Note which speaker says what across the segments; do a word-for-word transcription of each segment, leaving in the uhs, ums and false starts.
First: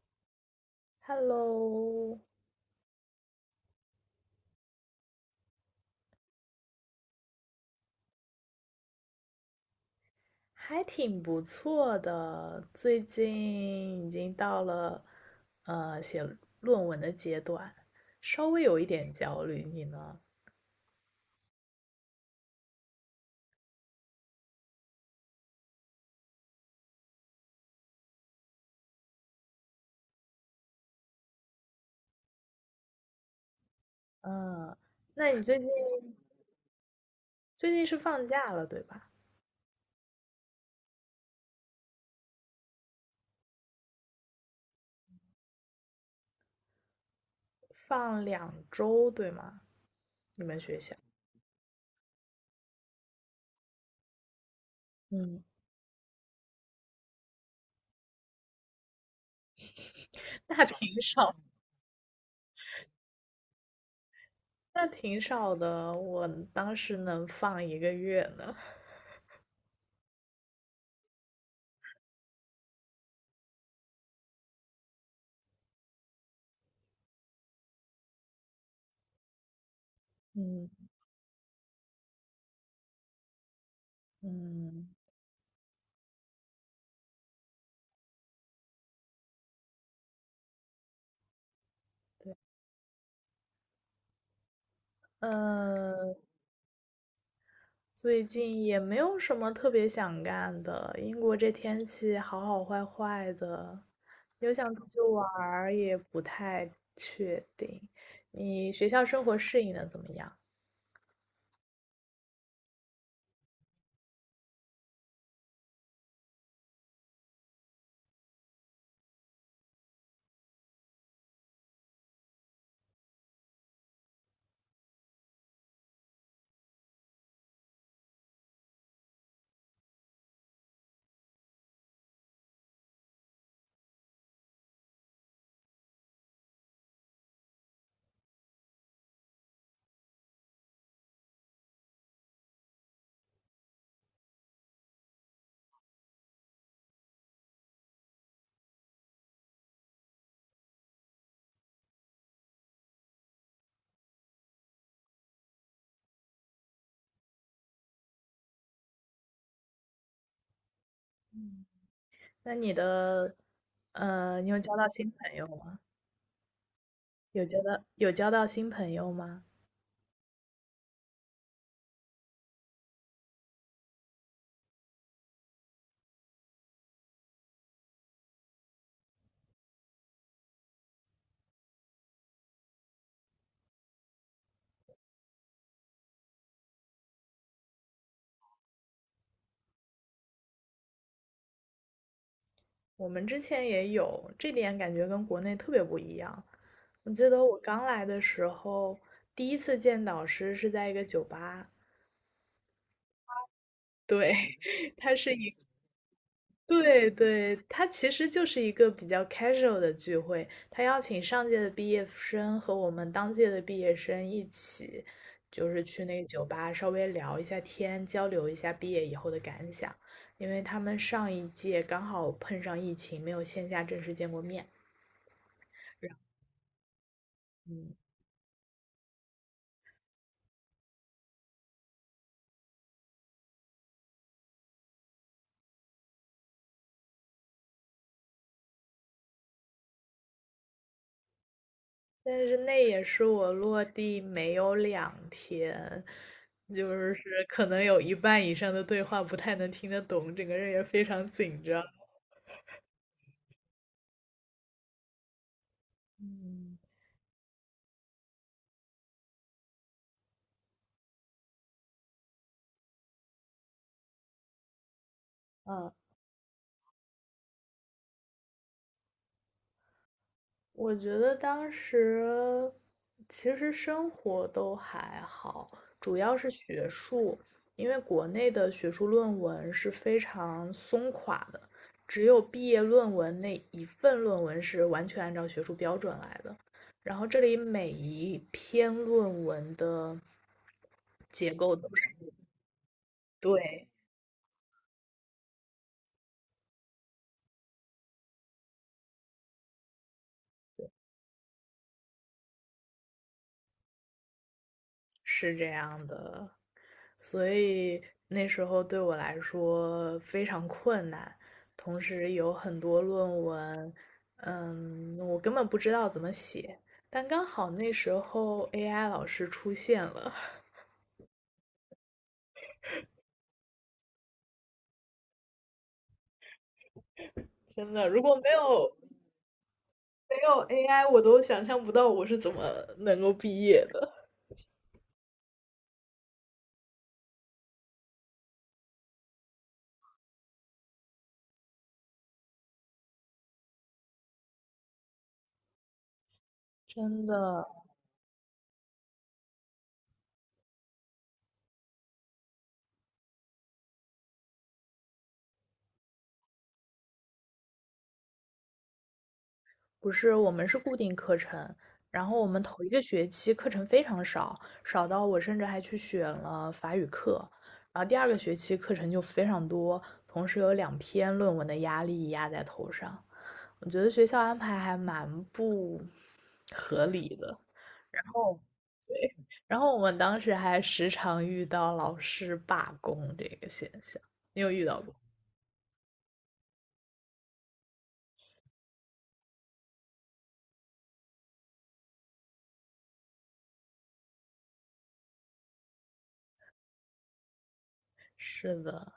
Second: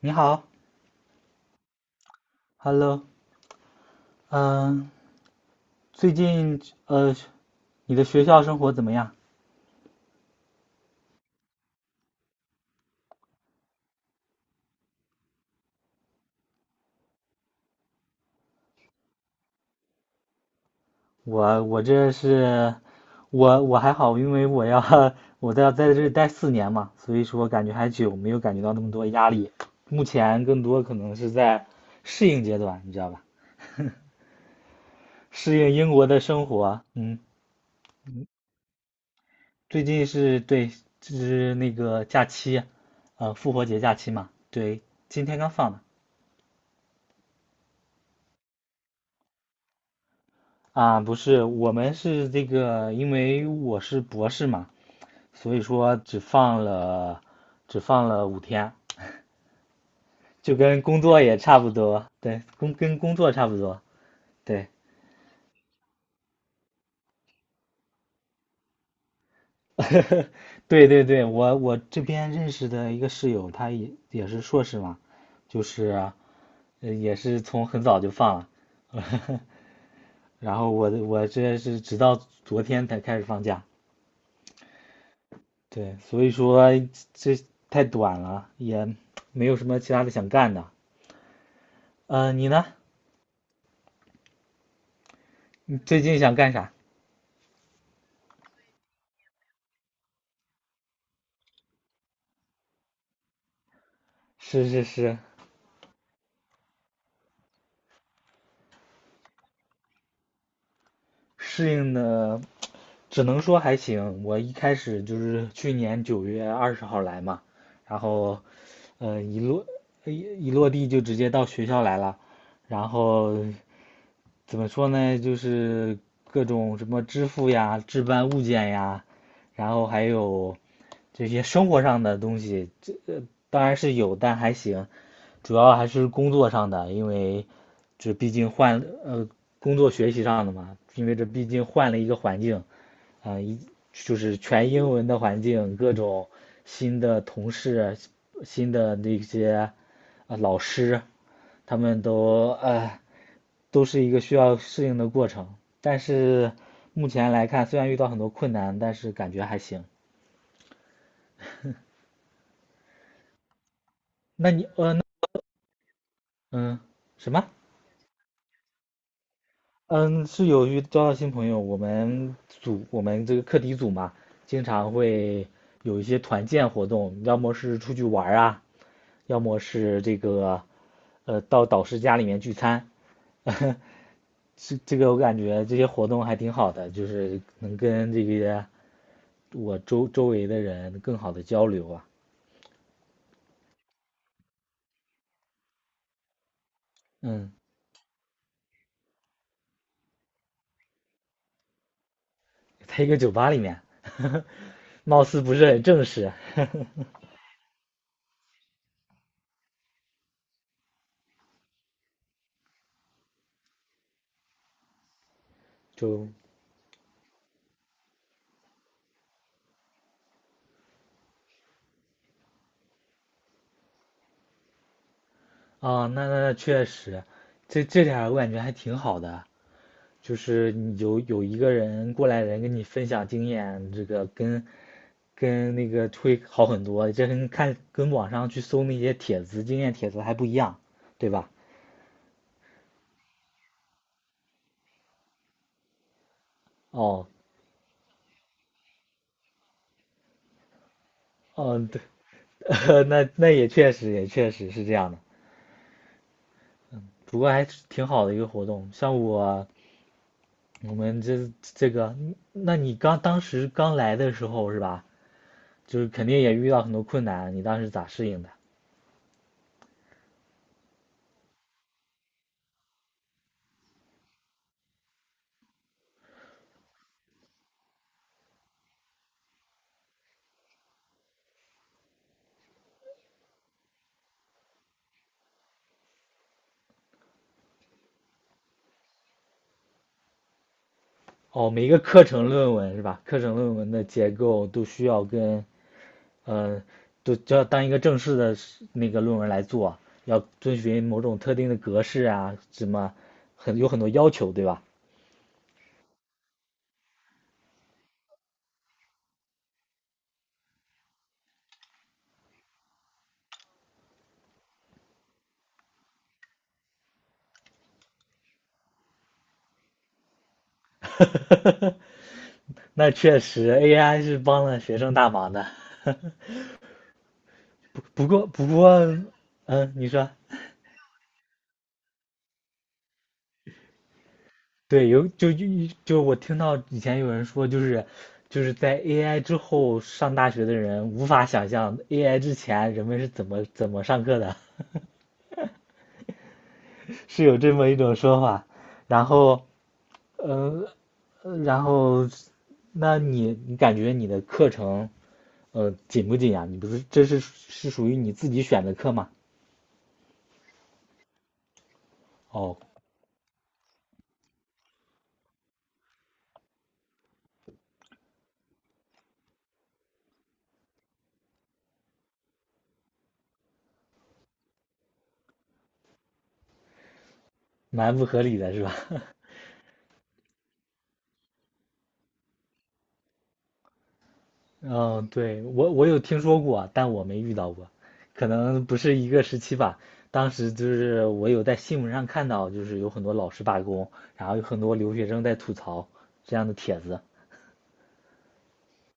Speaker 1: 你好
Speaker 2: Hello，
Speaker 1: ，Hello，嗯，最近呃，你的学校生活怎么样？
Speaker 2: 还挺不错的，最近已经到了呃写论文的阶段，稍微有一点焦虑。你呢？
Speaker 1: 我我这是，我我还好，因为我要 我在在这待四年嘛，所以说感觉还久，没有感觉到那么多压力。目前更多可能是在适应阶段，你知道吧？
Speaker 2: 嗯，那你最
Speaker 1: 适
Speaker 2: 近
Speaker 1: 应英国的生活。嗯，
Speaker 2: 最近是放假了对吧？
Speaker 1: 最近是对，是那个假期，呃，复活节假期嘛，对，今天刚放的。
Speaker 2: 放两周对吗？你们学校？
Speaker 1: 啊，不是，我们是这个，因为我是博士嘛，
Speaker 2: 嗯
Speaker 1: 所以说只放了只放了五天，就
Speaker 2: 那
Speaker 1: 跟
Speaker 2: 挺
Speaker 1: 工作
Speaker 2: 少，
Speaker 1: 也差不多，对，工跟工作差不多，对，
Speaker 2: 那挺少的。我当时能放一个月呢。
Speaker 1: 对对对，我我这边认识的一个室友，他也也是硕士嘛，就是呃也是从很早就放了，然后
Speaker 2: 嗯
Speaker 1: 我我这是直到昨天才开始放假，
Speaker 2: 嗯。
Speaker 1: 对，所以说这太短了，也没有什么其他的想干的。呃，你呢？你最
Speaker 2: 呃，
Speaker 1: 近想干啥？
Speaker 2: 最近也没有什么特别想干的，英国这天气好好坏坏的，有
Speaker 1: 是
Speaker 2: 想
Speaker 1: 是
Speaker 2: 出去
Speaker 1: 是，
Speaker 2: 玩儿也不太确定。你学校生活适应的怎么样？
Speaker 1: 适应的只能说还行。我一开始就是去年九月二十号来嘛，然后，呃，一落一一落地就直接到学校来了，然后怎么说呢，就是各种什么支付呀、置办物件呀，然后还有这些生活上的东西，这呃当然是有，但还行，主要还是工作上的，因为这毕竟换呃工作学习上的嘛，因为这毕竟换了一个环境，啊、一就是全英文的环境，各种新的同事、新的那些啊、老师，他们都呃都是一个需要适应的过程。但是目前来看，虽然遇到很多困难，但是感觉还行。
Speaker 2: 那你的，呃，你
Speaker 1: 那
Speaker 2: 有
Speaker 1: 你
Speaker 2: 交到
Speaker 1: 呃那
Speaker 2: 新朋友吗？
Speaker 1: 嗯什
Speaker 2: 有
Speaker 1: 么？
Speaker 2: 交到有交到新朋友吗？
Speaker 1: 嗯，是有遇交到新朋友。我们组我们这个课题组嘛，经常会有一些团建活动，要么是出去玩啊，要么是这个呃到导师家里面聚餐。这这个我感觉这些活动还挺好的，就是能跟这个我周周围的人更好的交流啊。
Speaker 2: 我们之前也有，这点感觉跟国内特别不一样。我记得
Speaker 1: 嗯，
Speaker 2: 我刚来的时候，第一次见导师是在一个酒吧，
Speaker 1: 在一个酒吧里面，
Speaker 2: 对，他
Speaker 1: 貌
Speaker 2: 是
Speaker 1: 似
Speaker 2: 一
Speaker 1: 不是很正式，
Speaker 2: 对对，他其实就是一个比较 casual 的聚会，他邀请上届的毕业生和我们当届的毕业生一起，就是去那个
Speaker 1: 就
Speaker 2: 酒吧稍微聊一下天，交流一下毕业以后的感想，因为他们上一届刚好碰上疫情，没有线下正式见过面。
Speaker 1: 啊，
Speaker 2: 然
Speaker 1: 那那那确实，这
Speaker 2: 嗯，
Speaker 1: 这点儿我感觉还挺好的，就是你有有一个人过来人跟你分享经验，这个跟跟那个会好很多，这跟看跟网上去搜那些帖子经验帖子还不一样，对吧？
Speaker 2: 但是那也是我落地没有两天，就是
Speaker 1: 哦，
Speaker 2: 可能有一半以上的对话不太能听得懂，整个人也非常紧张。
Speaker 1: 嗯，对，那那也确实也确实是这样的，
Speaker 2: 嗯。
Speaker 1: 不过还是挺好的一个活动，像我。我们这这个，那你刚当时刚来的时候是吧？
Speaker 2: 嗯，
Speaker 1: 就是肯定也遇到很多困难，你当时咋适应的？
Speaker 2: 我觉得当时其实生活都还好，主要是学术，因为国内的学术论文是非常松垮的，只有毕业论文那一份论文是完全按照学术标准来的。然后这里每一篇论文的结
Speaker 1: 哦，
Speaker 2: 构都
Speaker 1: 每个
Speaker 2: 是，
Speaker 1: 课程论文是吧？课程论
Speaker 2: 对，
Speaker 1: 文的结构都需要跟呃，都就要当一个正式的那个论文来做，要遵循某种特定的格式啊，什么很有很多要求，对吧？
Speaker 2: 是这样的。所以那时候对我来说非常困难，同时有很多论文，嗯，我根本不知道怎么写。但刚好那时候 A I 老师出现了，
Speaker 1: 那确实 A I 是帮了学生大忙的。
Speaker 2: 真的，如
Speaker 1: 不
Speaker 2: 果
Speaker 1: 过
Speaker 2: 没
Speaker 1: 不
Speaker 2: 有
Speaker 1: 过，嗯，你说。
Speaker 2: 没有 A I，我都想象不到我是怎么能够毕业的。
Speaker 1: 对，有就就就我听到以前有人说，就是就是在 A I 之后上大学的人无法想象 A I 之前人们是怎么怎么上课的，
Speaker 2: 真
Speaker 1: 是有
Speaker 2: 的，
Speaker 1: 这么一种说法。然后，呃，呃然后，那你你感觉你的课程，呃，紧不紧呀？你不是这是是属于你自己选的课吗？
Speaker 2: 不是，我们是固定课程，然后我们
Speaker 1: 哦，
Speaker 2: 头一个学期课程非常少，少到我甚至还去选了法语课，然后第二个学期课程就非常多，同时有两篇论文的压力压在头上，我觉得学校安排还蛮不合理的。
Speaker 1: 蛮
Speaker 2: 然
Speaker 1: 不合
Speaker 2: 后，
Speaker 1: 理的是吧？
Speaker 2: 然后我们当时还时常遇到老师罢工这个现象，你有遇到过？
Speaker 1: 嗯，对，我我有听说过啊但我没遇到过，可能不是一个时期吧。当时就是我有在新闻上看到，就是有很多老师罢工，然后有很多留学生在吐槽这样的帖子。
Speaker 2: 是的，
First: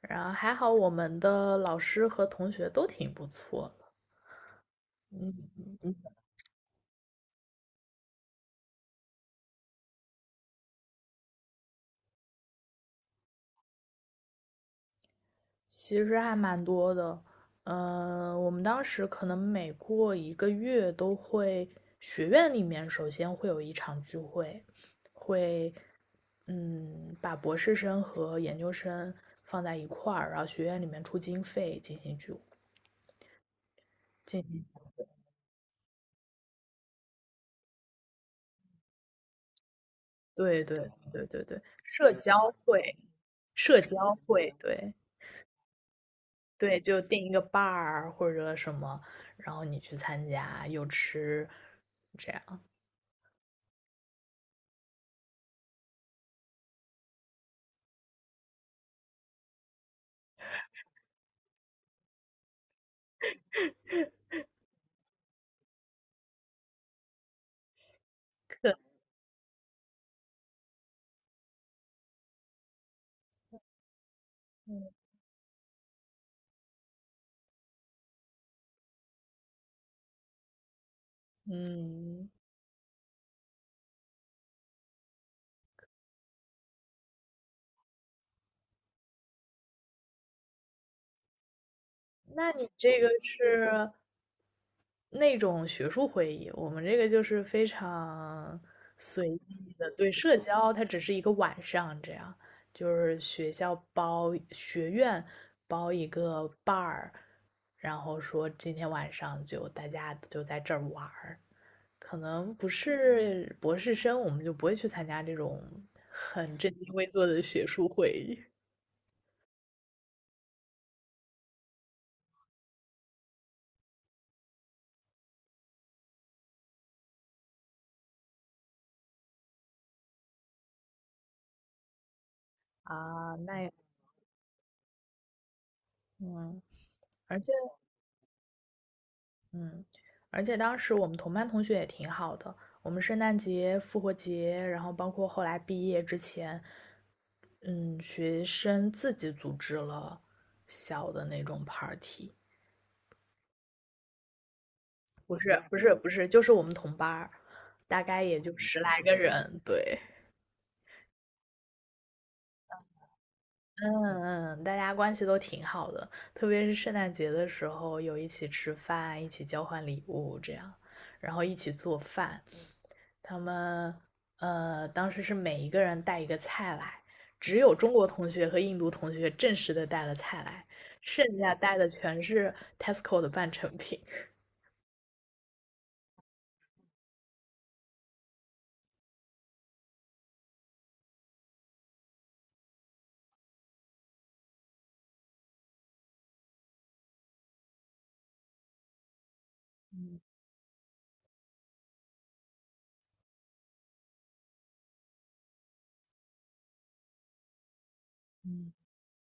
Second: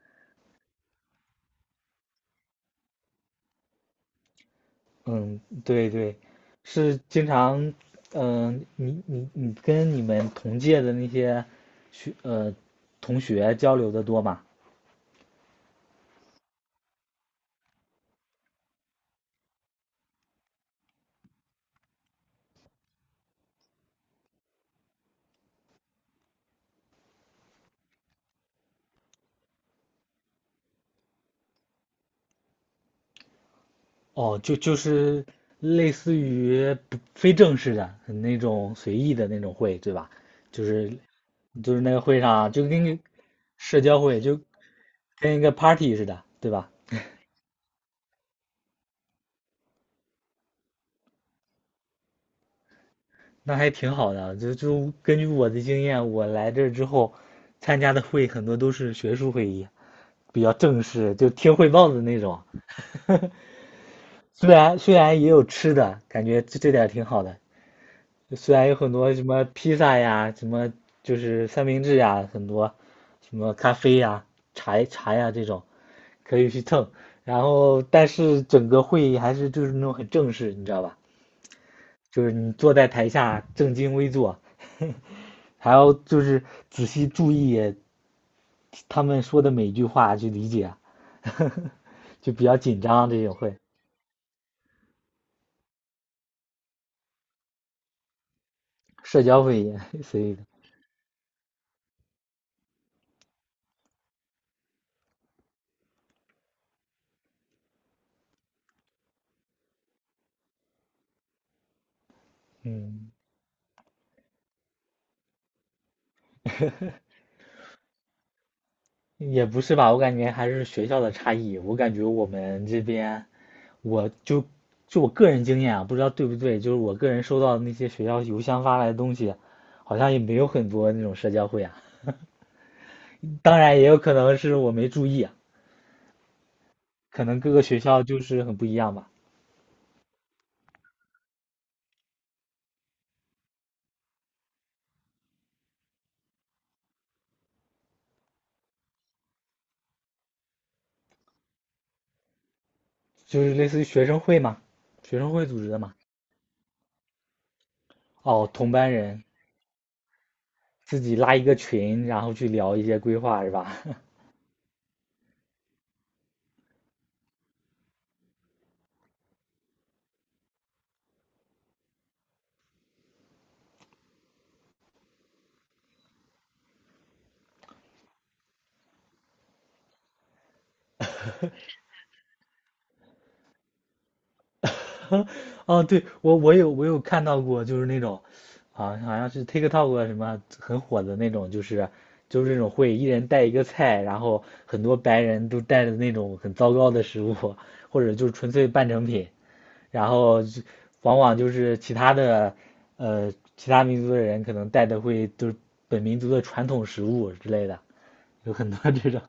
Speaker 2: 然后还好我们的老师和同学都挺不错的，
Speaker 1: 嗯，
Speaker 2: 嗯。
Speaker 1: 对对，是经常，嗯、你你你跟你们同届的那些学呃同学交流的多吗？
Speaker 2: 其实还蛮多的，嗯，我们当时可能每过一个月都会，学院里面首先会有一场聚会，会，嗯，把博士生和研究生放在一块儿，然后学院里面出经费进行聚，
Speaker 1: 哦，
Speaker 2: 进
Speaker 1: 就
Speaker 2: 行，
Speaker 1: 就是类似于不非正式的那种随意的那种会，对吧？
Speaker 2: 对
Speaker 1: 就
Speaker 2: 对
Speaker 1: 是
Speaker 2: 对对对，
Speaker 1: 就是那个
Speaker 2: 社
Speaker 1: 会
Speaker 2: 交
Speaker 1: 上就
Speaker 2: 会，
Speaker 1: 跟
Speaker 2: 社
Speaker 1: 社交
Speaker 2: 交
Speaker 1: 会就
Speaker 2: 会，对
Speaker 1: 跟一个 party 似的，对吧？
Speaker 2: 对，就定一个伴儿或者什么，然后你去参加，又吃，这样，
Speaker 1: 那还挺好的。就就根据我的经验，我来这之后参加的会很多都是学术会议，比较正式，就听汇报的那种。虽然虽然也有吃的，感觉这这点儿挺好的，虽然有很多什么披萨呀，什么就是三明治呀，很多什么咖啡呀、茶茶呀这种可以去蹭，然后但是整个会议还是就是那种很正式，你知道吧？就
Speaker 2: 嗯。
Speaker 1: 是你坐在台下正襟危坐，还要就是仔细注意他们说的每一句话去理解啊，就比
Speaker 2: 那
Speaker 1: 较
Speaker 2: 你
Speaker 1: 紧
Speaker 2: 这
Speaker 1: 张
Speaker 2: 个
Speaker 1: 这种会，
Speaker 2: 是那种学术会议，我们这个就是非常
Speaker 1: 社
Speaker 2: 随
Speaker 1: 交会
Speaker 2: 意
Speaker 1: 议，
Speaker 2: 的，对，
Speaker 1: 所
Speaker 2: 社
Speaker 1: 以
Speaker 2: 交它只是一个晚上这样，就是学校包，学院包一个伴儿，然后说今天晚上就大家就在这儿玩儿，可能不
Speaker 1: 嗯。
Speaker 2: 是博士生，我们就不会去参加这种很正襟危坐的学术会议
Speaker 1: 也不是吧，我感觉还是学校的差异。我感觉我们这边，我就就我个人经验啊，不知道对不对，就是我个人收到的那些学校邮箱发来的东西，好像也没有很多那种社交会啊。
Speaker 2: 啊，
Speaker 1: 当
Speaker 2: 那也
Speaker 1: 然，也有可能是我没注意啊，
Speaker 2: 嗯，
Speaker 1: 可
Speaker 2: 而
Speaker 1: 能各
Speaker 2: 且。
Speaker 1: 个学校就是很不一样吧，
Speaker 2: 嗯，而且当时我们同班同学也挺好的，我们圣诞节、复活节，然后包括后来毕业之前，嗯，学生自己组织了小的那种 party，
Speaker 1: 就是类似于学生会嘛，学生
Speaker 2: 不
Speaker 1: 会组
Speaker 2: 是
Speaker 1: 织
Speaker 2: 不
Speaker 1: 的
Speaker 2: 是
Speaker 1: 嘛。
Speaker 2: 不是，就是我们同班儿大概也
Speaker 1: 哦，
Speaker 2: 就
Speaker 1: 同
Speaker 2: 十
Speaker 1: 班
Speaker 2: 来个
Speaker 1: 人
Speaker 2: 人，对，
Speaker 1: 自己拉一个群，然后去聊一些规划是吧？
Speaker 2: 嗯嗯，嗯大家关系都挺好的，特别是圣诞节的时候，有一起吃饭，一起交换礼物这样，然后一起做饭，他们呃当时是每一个人带一个菜来，只有中国同学和印度同学正式的带了菜来，剩下带的全是 Tesco 的半成品。
Speaker 1: 哦，对，我我有我有看到过，就是那种，啊，好像是 TikTok 啊什么很火的那种，就是就是这种会一人带一个菜，然后很多白人都带的那种很糟糕的食物，或者就是纯粹半成品，然后就往往就是其他的呃其他民族的人可能带的会就是本民族的传统食物之类的，有很
Speaker 2: 嗯，
Speaker 1: 多这种。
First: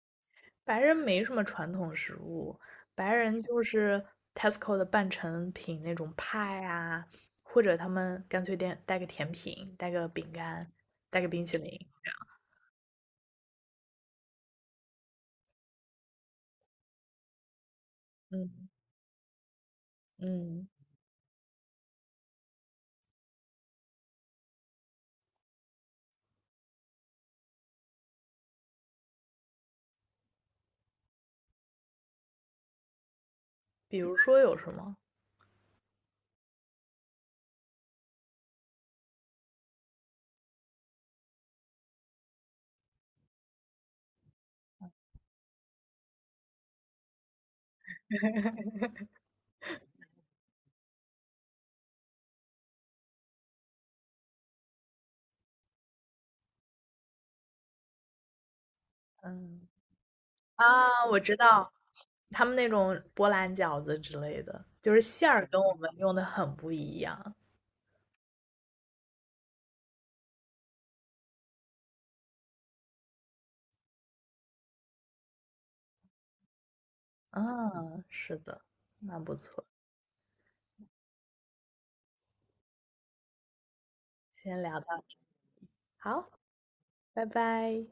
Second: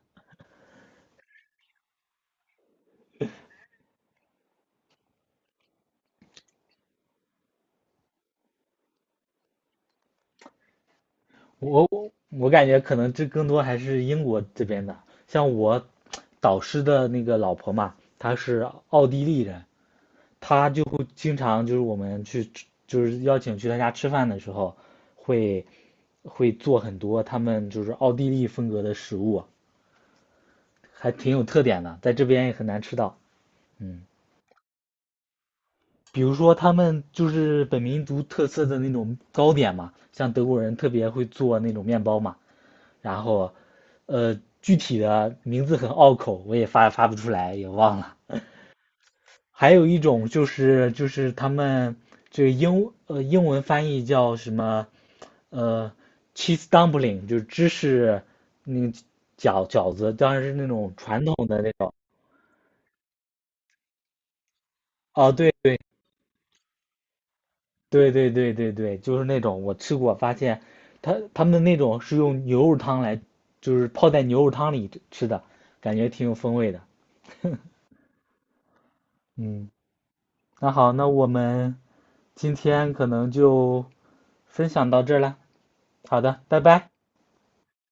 Speaker 2: 白人没什么传统食物，白人就是 Tesco 的半成品那种派啊，或者他们干脆点带个甜品，带个饼干，带个冰淇淋
Speaker 1: 我
Speaker 2: 这样。
Speaker 1: 我感觉可能这更多还是英国这边的，像我导师的那个老婆嘛，她
Speaker 2: 嗯
Speaker 1: 是奥地利人，
Speaker 2: 嗯，
Speaker 1: 她就会经常就是我们去吃就是邀请去她家吃饭的时候，会会做很多他们就是奥地利风格的食物，还挺有特点的，在这边也很难吃到。
Speaker 2: 比
Speaker 1: 嗯，
Speaker 2: 如说有什么？
Speaker 1: 比如说他们就是本民族特色的那种糕点嘛，像德国人特别会做那种面包嘛。然后，呃，具体的名字很拗口，我也发发不出来，也忘了。还有一种就是就是他们这个英呃英文翻译叫什么，呃，cheese dumpling，就是芝士那个
Speaker 2: 嗯。
Speaker 1: 饺饺子，当然是那种
Speaker 2: 啊，我
Speaker 1: 传统
Speaker 2: 知
Speaker 1: 的
Speaker 2: 道，
Speaker 1: 那种。
Speaker 2: 他们那种波兰饺子之类的，就是馅
Speaker 1: 哦，
Speaker 2: 儿
Speaker 1: 对
Speaker 2: 跟我
Speaker 1: 对
Speaker 2: 们用的很不一样。
Speaker 1: 对对对对对，就是那种我吃过，发现他他们那种是用牛肉汤来，就是泡在牛肉汤里吃的，感觉挺有风味的。
Speaker 2: 嗯，是的，那不错，
Speaker 1: 嗯。那好，那我们今天可能就
Speaker 2: 先
Speaker 1: 分
Speaker 2: 聊
Speaker 1: 享
Speaker 2: 到
Speaker 1: 到这
Speaker 2: 这，
Speaker 1: 儿了。好
Speaker 2: 好，
Speaker 1: 的，拜拜。
Speaker 2: 拜拜。